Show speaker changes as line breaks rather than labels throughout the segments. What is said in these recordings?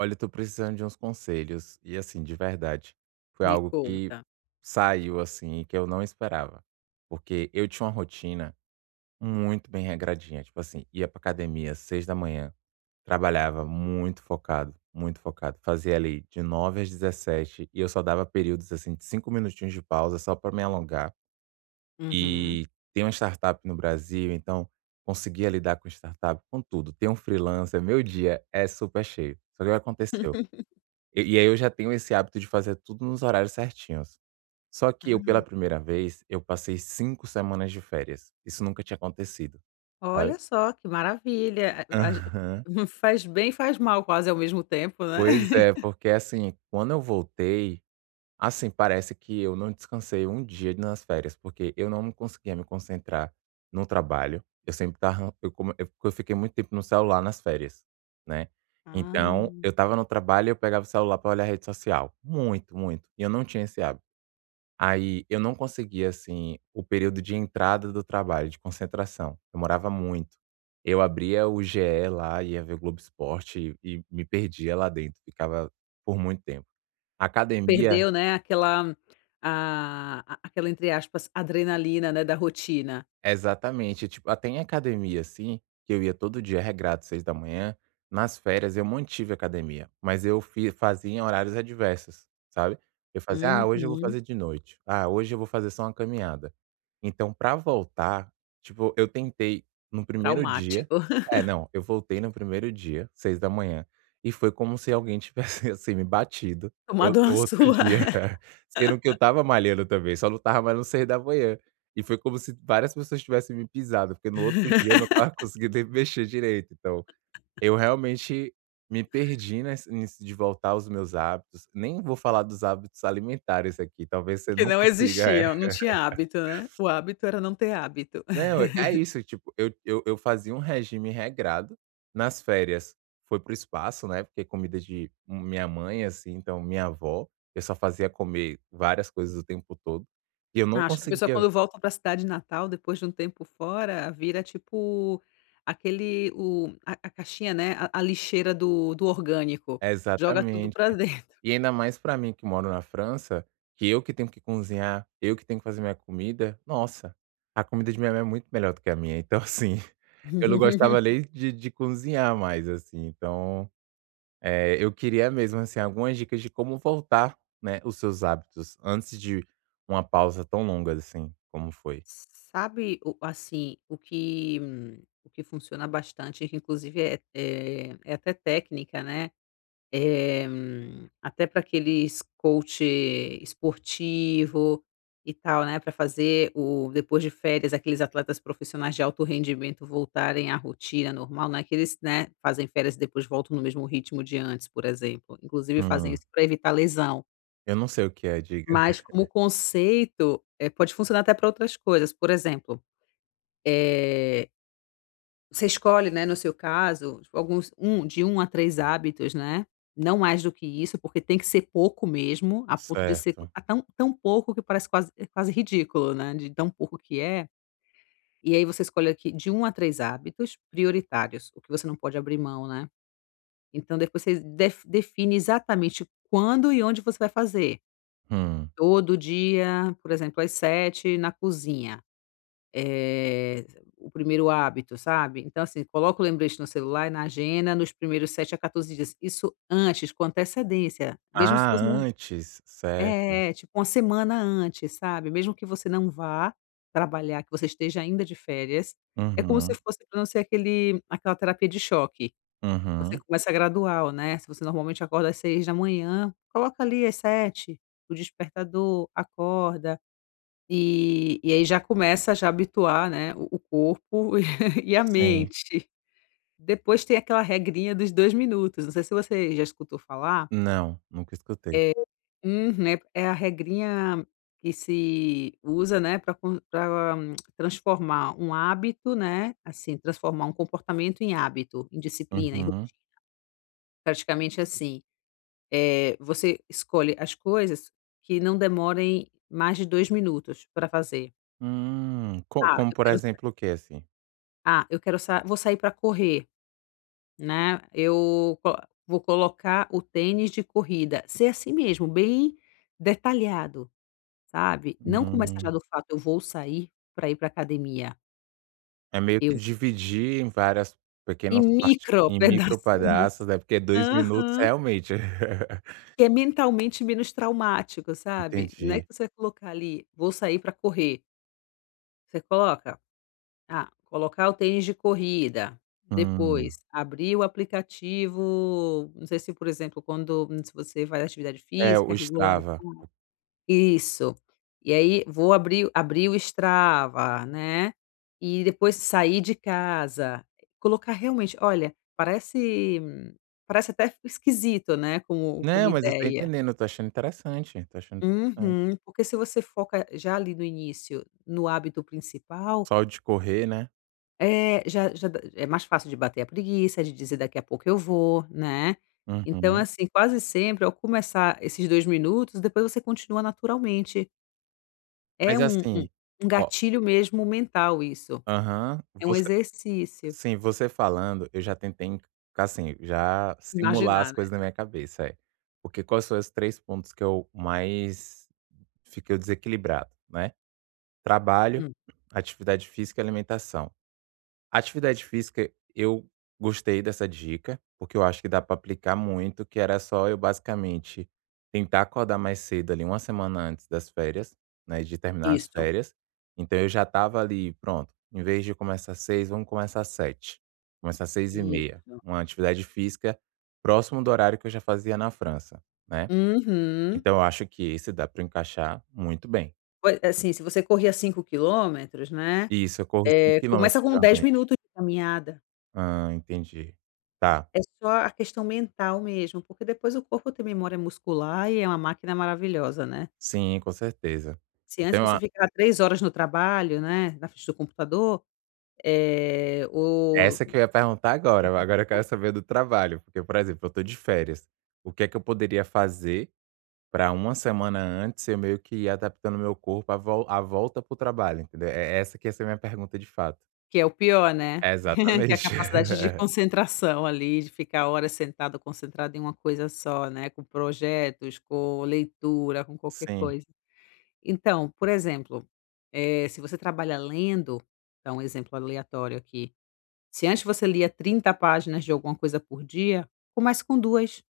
Olha, eu tô precisando de uns conselhos e assim, de verdade, foi
Me
algo que
conta.
saiu assim, que eu não esperava. Porque eu tinha uma rotina muito bem regradinha, tipo assim, ia pra academia às 6 da manhã, trabalhava muito focado, muito focado. Fazia ali de 9 às 17 e eu só dava períodos assim de 5 minutinhos de pausa só pra me alongar.
Uhum.
E tem uma startup no Brasil, então conseguia lidar com startup, com tudo. Tem um freelancer, meu dia é super cheio. Só que o que aconteceu? E aí eu já tenho esse hábito de fazer tudo nos horários certinhos. Só que eu, pela
Ah,
primeira vez, eu passei 5 semanas de férias. Isso nunca tinha acontecido, sabe?
olha só que maravilha. A
Aham.
faz bem e faz mal quase ao mesmo tempo, né.
Pois é, porque assim, quando eu voltei, assim, parece que eu não descansei um dia nas férias, porque eu não conseguia me concentrar no trabalho. Eu sempre estava eu come eu fiquei muito tempo no celular nas férias, né.
Ah,
Então, eu estava no trabalho e eu pegava o celular pra olhar a rede social. Muito, muito. E eu não tinha esse hábito. Aí eu não conseguia, assim, o período de entrada do trabalho, de concentração. Demorava muito. Eu abria o GE lá, ia ver Globo Esporte e me perdia lá dentro, ficava por muito tempo. A Academia
perdeu, né, aquela a aquela, entre aspas, "adrenalina", né, da rotina.
Exatamente. Tipo, até em academia, assim, que eu ia todo dia regrado 6 da manhã, nas férias eu mantive a academia, mas eu fi fazia em horários adversos, sabe. Eu fazia: "Ah, hoje eu vou
Uhum.
fazer de noite. Ah, hoje eu vou fazer só uma caminhada". Então pra voltar, tipo, eu tentei no primeiro dia
Traumático.
é, não, eu voltei no primeiro dia, 6 da manhã e foi como se alguém tivesse, assim, me batido, eu
Tomado
no
uma
outro
sua.
dia, sendo que eu tava malhando também, só não estava mais no 6 da manhã e foi como se várias pessoas tivessem me pisado, porque no outro dia eu não estava conseguindo nem mexer direito. Então, eu realmente me perdi nes nisso de voltar aos meus hábitos. Nem vou falar dos hábitos alimentares aqui, talvez você
Que
não
não
consiga é.
existia, não tinha hábito, né. O hábito era não ter hábito.
Não, é isso, tipo, eu fazia um regime regrado. Nas férias foi para o espaço, né, porque comida de minha mãe, assim, então minha avó, eu só fazia comer várias coisas o tempo todo, e eu não
Ah, acho que a pessoa
conseguia.
quando volta para a cidade natal, depois de um tempo fora, vira tipo aquele o a caixinha, né, a lixeira do orgânico, joga tudo
Exatamente.
para dentro.
E ainda mais pra mim que moro na França, que eu que tenho que cozinhar, eu que tenho que fazer minha comida, nossa, a comida de minha mãe é muito melhor do que a minha, então assim, eu não gostava nem de cozinhar mais, assim, então, eu queria mesmo, assim, algumas dicas de como voltar, né, os seus hábitos antes de uma pausa tão longa assim, como foi.
Sabe, o que funciona bastante, que inclusive é até técnica, né. Até para aqueles coach esportivo e tal, né, para fazer o depois de férias, aqueles atletas profissionais de alto rendimento voltarem à rotina normal, não é que eles, né, fazem férias e depois voltam no mesmo ritmo de antes, por exemplo. Inclusive fazem
Hum,
isso para evitar lesão.
eu não sei o que é, diga.
Mas como conceito, pode funcionar até para outras coisas, por exemplo, eh você escolhe, né, no seu caso, tipo, alguns um de um a 3 hábitos, né, não mais do que isso, porque tem que ser pouco mesmo, a ponto de ser
Certo.
tão pouco que parece quase ridículo, né, de tão pouco que é. E aí você escolhe aqui de um a 3 hábitos prioritários, o que você não pode abrir mão, né. Então depois você define exatamente quando e onde você vai fazer.
Hum.
Todo dia, por exemplo, às sete na cozinha. Eh, o primeiro hábito, sabe. Então, assim, coloca o lembrete no celular e na agenda nos primeiros sete a 14 dias. Isso antes, com antecedência, mesmo se
Ah,
você não
antes, certo.
é, tipo uma semana antes, sabe. Mesmo que você não vá trabalhar, que você esteja ainda de férias, é como se
Uhum,
fosse pra não ser aquele aquela terapia de choque. Você
uhum.
começa gradual, né. Se você normalmente acorda às seis da manhã, coloca ali às sete, o despertador, acorda. E aí já começa a já habituar, né, o corpo e a
Sim.
mente. Depois tem aquela regrinha dos 2 minutos, não sei se você já escutou falar.
Não, nunca escutei.
É é a regrinha que se usa, né, para transformar um hábito, né, assim, transformar um comportamento em hábito, em disciplina, em ro
Uhum.
praticamente assim, é você escolhe as coisas que não demorem mais de 2 minutos para fazer.
Co
Ah,
como
eu
por
quero
exemplo o quê, assim?
Ah, eu quero sa vou sair para correr, né, eu co vou colocar o tênis de corrida, ser assim mesmo, bem detalhado, sabe. Não começar já
Hum,
do fato: "Eu vou sair para ir para academia",
é meio que
eu
dividir em várias
em
pequenas partes,
micro
em micro
pedacinhos.
pedaços, né, porque 2 minutos
Aham.
realmente.
Que é mentalmente menos traumático, sabe. Não é
Entendi.
que você vai colocar ali: "Vou sair para correr", você coloca ah, colocar o tênis de corrida, depois
Hum.
abrir o aplicativo, não sei se, por exemplo, quando se você faz atividade
É,
física
o
regular.
Strava.
Isso. E aí vou abrir o Strava, né, e depois sair de casa, colocar realmente, olha, parece até esquisito, né, como
Não, mas eu tô
ideia.
entendendo, eu tô achando interessante, tô achando interessante.
Uhum, porque se você foca já ali no início, no hábito principal.
Só o de correr, né.
É, já dá é mais fácil de bater a preguiça, de dizer: "Daqui a pouco eu vou", né. Então,
Uhum.
assim, quase sempre ao começar esses 2 minutos, depois você continua naturalmente. É
Mas
um um
assim,
um
ó,
gatilho mesmo mental isso,
aham,
é um
você.
exercício.
Sim, você falando, eu já tentei enc assim, já simular as
Imaginar, né.
coisas na minha cabeça, é. Porque quais são os 3 pontos que eu mais fiquei desequilibrado, né? Trabalho,
Hum,
atividade física e alimentação. Atividade física, eu gostei dessa dica, porque eu acho que dá para aplicar muito, que era só eu basicamente tentar acordar mais cedo ali, uma semana antes das férias, né, de terminar as
isso,
férias. Então eu já tava ali, pronto, em vez de começar às 6, vamos começar às 7, começar às 6h30.
isso.
Uma atividade física próximo do horário que eu já fazia na França, né.
Uhum.
Então eu acho que esse dá para encaixar muito bem.
Poi assim, se você corria 5 quilômetros, né,
Isso, eu corro 5 quilômetros
começa com 10
geralmente.
minutos de caminhada.
Hã, entendi. Tá.
É só a questão mental mesmo, porque depois o corpo tem memória muscular e é uma máquina maravilhosa, né.
Sim, com certeza.
Se antes
Então
você
a
ficava 3 horas no trabalho, né, na frente do computador, o
essa que eu ia perguntar agora, agora eu quero saber do trabalho, porque, por exemplo, eu tô de férias, o que é que eu poderia fazer para uma semana antes eu meio que ir adaptando meu corpo à volta para o trabalho, entendeu? É essa que ia ser minha pergunta de fato.
que é o pior, né, que é a
Exatamente.
capacidade de concentração ali, de ficar horas sentado, concentrado em uma coisa só, né, com projetos, com leitura, com qualquer
Sim.
coisa. Então, por exemplo, se você trabalha lendo, dá um exemplo aleatório aqui. Se antes você lia 30 páginas de alguma coisa por dia, comece com 2,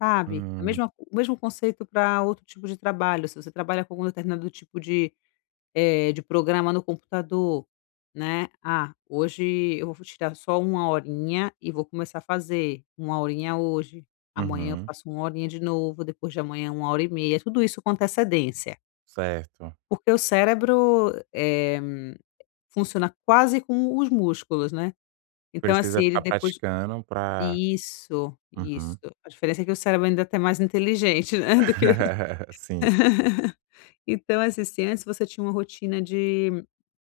sabe. A
Hum,
mesma o mesmo conceito para outro tipo de trabalho, se você trabalha com algum determinado tipo de, de programa no computador, né: "Ah, hoje eu vou tirar só uma horinha e vou começar a fazer, uma horinha hoje, amanhã eu
uhum,
faço uma horinha de novo, depois de amanhã uma hora e meia", tudo isso com antecedência,
certo.
porque o cérebro, funciona quase como os músculos, né. Então
Precisa
assim, ele
ficar
depois.
praticando pra,
Isso,
uhum.
isso. A diferença é que o cérebro ainda tá mais inteligente, né, do que.
Sim,
Então, assim, se antes você tinha uma rotina de,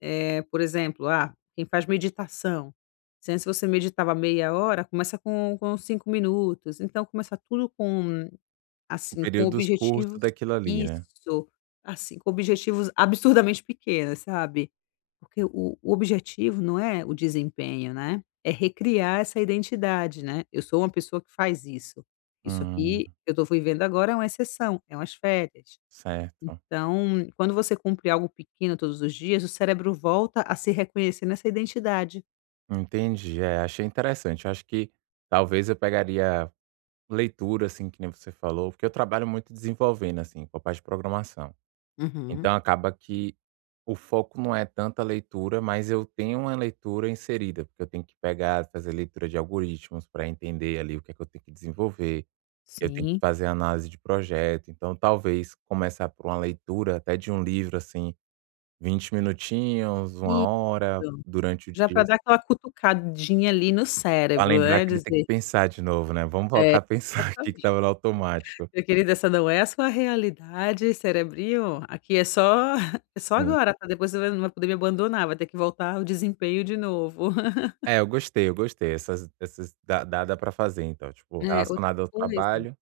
por exemplo, quem faz meditação, se antes você meditava meia hora, começa com 5 minutos, então começa tudo com, assim, com
períodos curtos
objetivos
daquilo ali, né?
isso, assim, com objetivos absurdamente pequenos, sabe. Porque o objetivo não é o desempenho, né, é recriar essa identidade, né, eu sou uma pessoa que faz isso. Isso
Hum,
aqui que eu estou vivendo agora é uma exceção, é umas férias.
certo.
Então, quando você cumpre algo pequeno todos os dias, o cérebro volta a se reconhecer nessa identidade.
Entendi, é, achei interessante. Eu acho que talvez eu pegaria leitura, assim, que nem você falou, porque eu trabalho muito desenvolvendo, assim, com a parte de programação.
Uhum,
Então acaba que o foco não é tanta leitura, mas eu tenho uma leitura inserida, porque eu tenho que pegar, fazer leitura de algoritmos para entender ali o que é que eu tenho que desenvolver, eu tenho que
sim.
fazer análise de projeto. Então talvez começar por uma leitura até de um livro, assim, 20 minutinhos, uma
Isso,
hora durante o
já para
dia.
dar aquela cutucadinha ali no
Pra
cérebro,
lembrar
né,
que ele tem que
dizer.
pensar de novo, né, vamos
É,
voltar a pensar aqui que
exatamente.
estava no automático.
Meu querido, essa não é a sua realidade, cerebrinho. Aqui é só é só
Sim.
agora, tá? Depois você vai não vai poder me abandonar, vai ter que voltar ao desempenho de novo.
É, eu gostei, essas dá pra fazer então, tipo,
É, outra
relacionado ao
coisa.
trabalho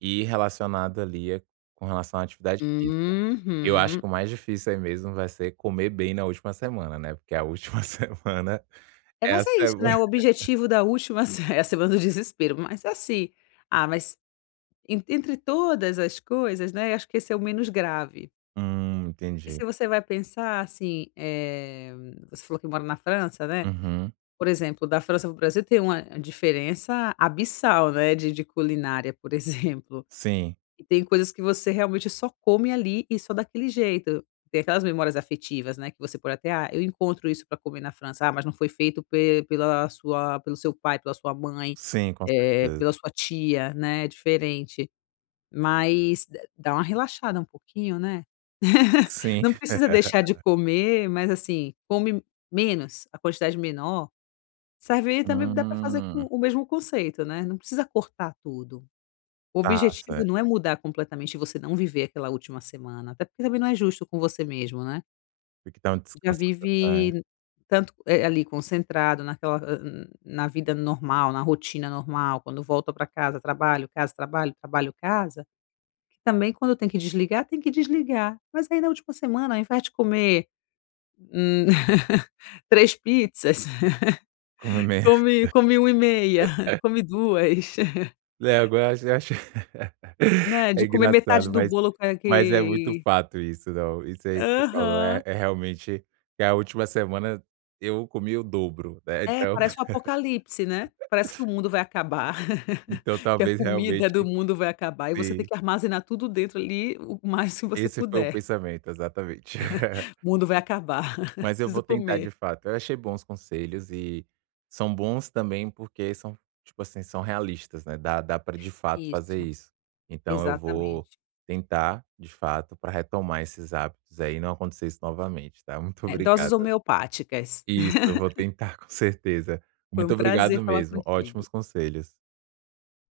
e relacionado ali, com relação à atividade física. Eu acho
Uhum.
que o mais difícil aí mesmo vai ser comer bem na última semana, né, porque a última semana
É,
é a
mas é isso,
semana.
né, o objetivo da última é a semana do desespero, mas é assim, mas en entre todas as coisas, né, acho que esse é o menos grave. E
Entendi.
se você vai pensar, assim, você falou que mora na França, né?
Uhum.
Por exemplo, da França para o Brasil tem uma diferença abissal, né, de culinária, por exemplo.
Sim,
E tem coisas que você realmente só come ali e só daquele jeito. Tem aquelas memórias afetivas, né, que você pode até: "Ah, eu encontro isso para comer na França. Ah, mas não foi feito pe pela sua pelo seu pai, pela sua mãe,
sim, com certeza.
pela sua tia", né, é diferente. Mas d dá uma relaxada um pouquinho, né.
Sim.
Não precisa deixar de comer, mas, assim, come menos, a quantidade menor. Cerveja também dá para fazer
Hum,
com o mesmo conceito, né, não precisa cortar tudo. O
tá,
objetivo não é
certo.
mudar completamente e você não viver aquela última semana, até porque também não é justo com você mesmo, né.
Tem que dar um
Já
descanso, é,
vive tanto, ali concentrado na vida normal, na rotina normal, quando volta para casa, trabalho, trabalho, casa, que também quando tem que desligar, tem que desligar. Mas aí na última semana, ao invés de comer, hum, 3 pizzas,
comer.
come 1 e meia, come 2.
É, agora eu acho
Né,
é
de comer metade
engraçado,
do
mas
bolo que
mas é muito
que
fato isso, não, isso aí que você falou é
Aham.
é realmente que a última semana eu comi o dobro, né,
É,
então
parece um apocalipse, né. Parece que o mundo vai acabar,
então
que a
talvez
comida do
realmente
mundo vai acabar e você tem
sim,
que armazenar tudo dentro ali o mais que você
esse foi o
puder.
pensamento, exatamente.
O mundo vai acabar,
Mas eu vou
preciso
tentar
comer.
de fato. Eu achei bons conselhos e são bons também porque são, tipo assim, são realistas, né, dá para de fato fazer
Isso,
isso. Então eu vou
exatamente.
tentar, de fato, para retomar esses hábitos aí e não acontecer isso novamente, tá. Muito
É,
obrigado.
doses homeopáticas.
Isso, eu vou tentar com certeza.
Foi
Muito
um
obrigado
prazer falar
mesmo,
contigo.
ótimos conselhos.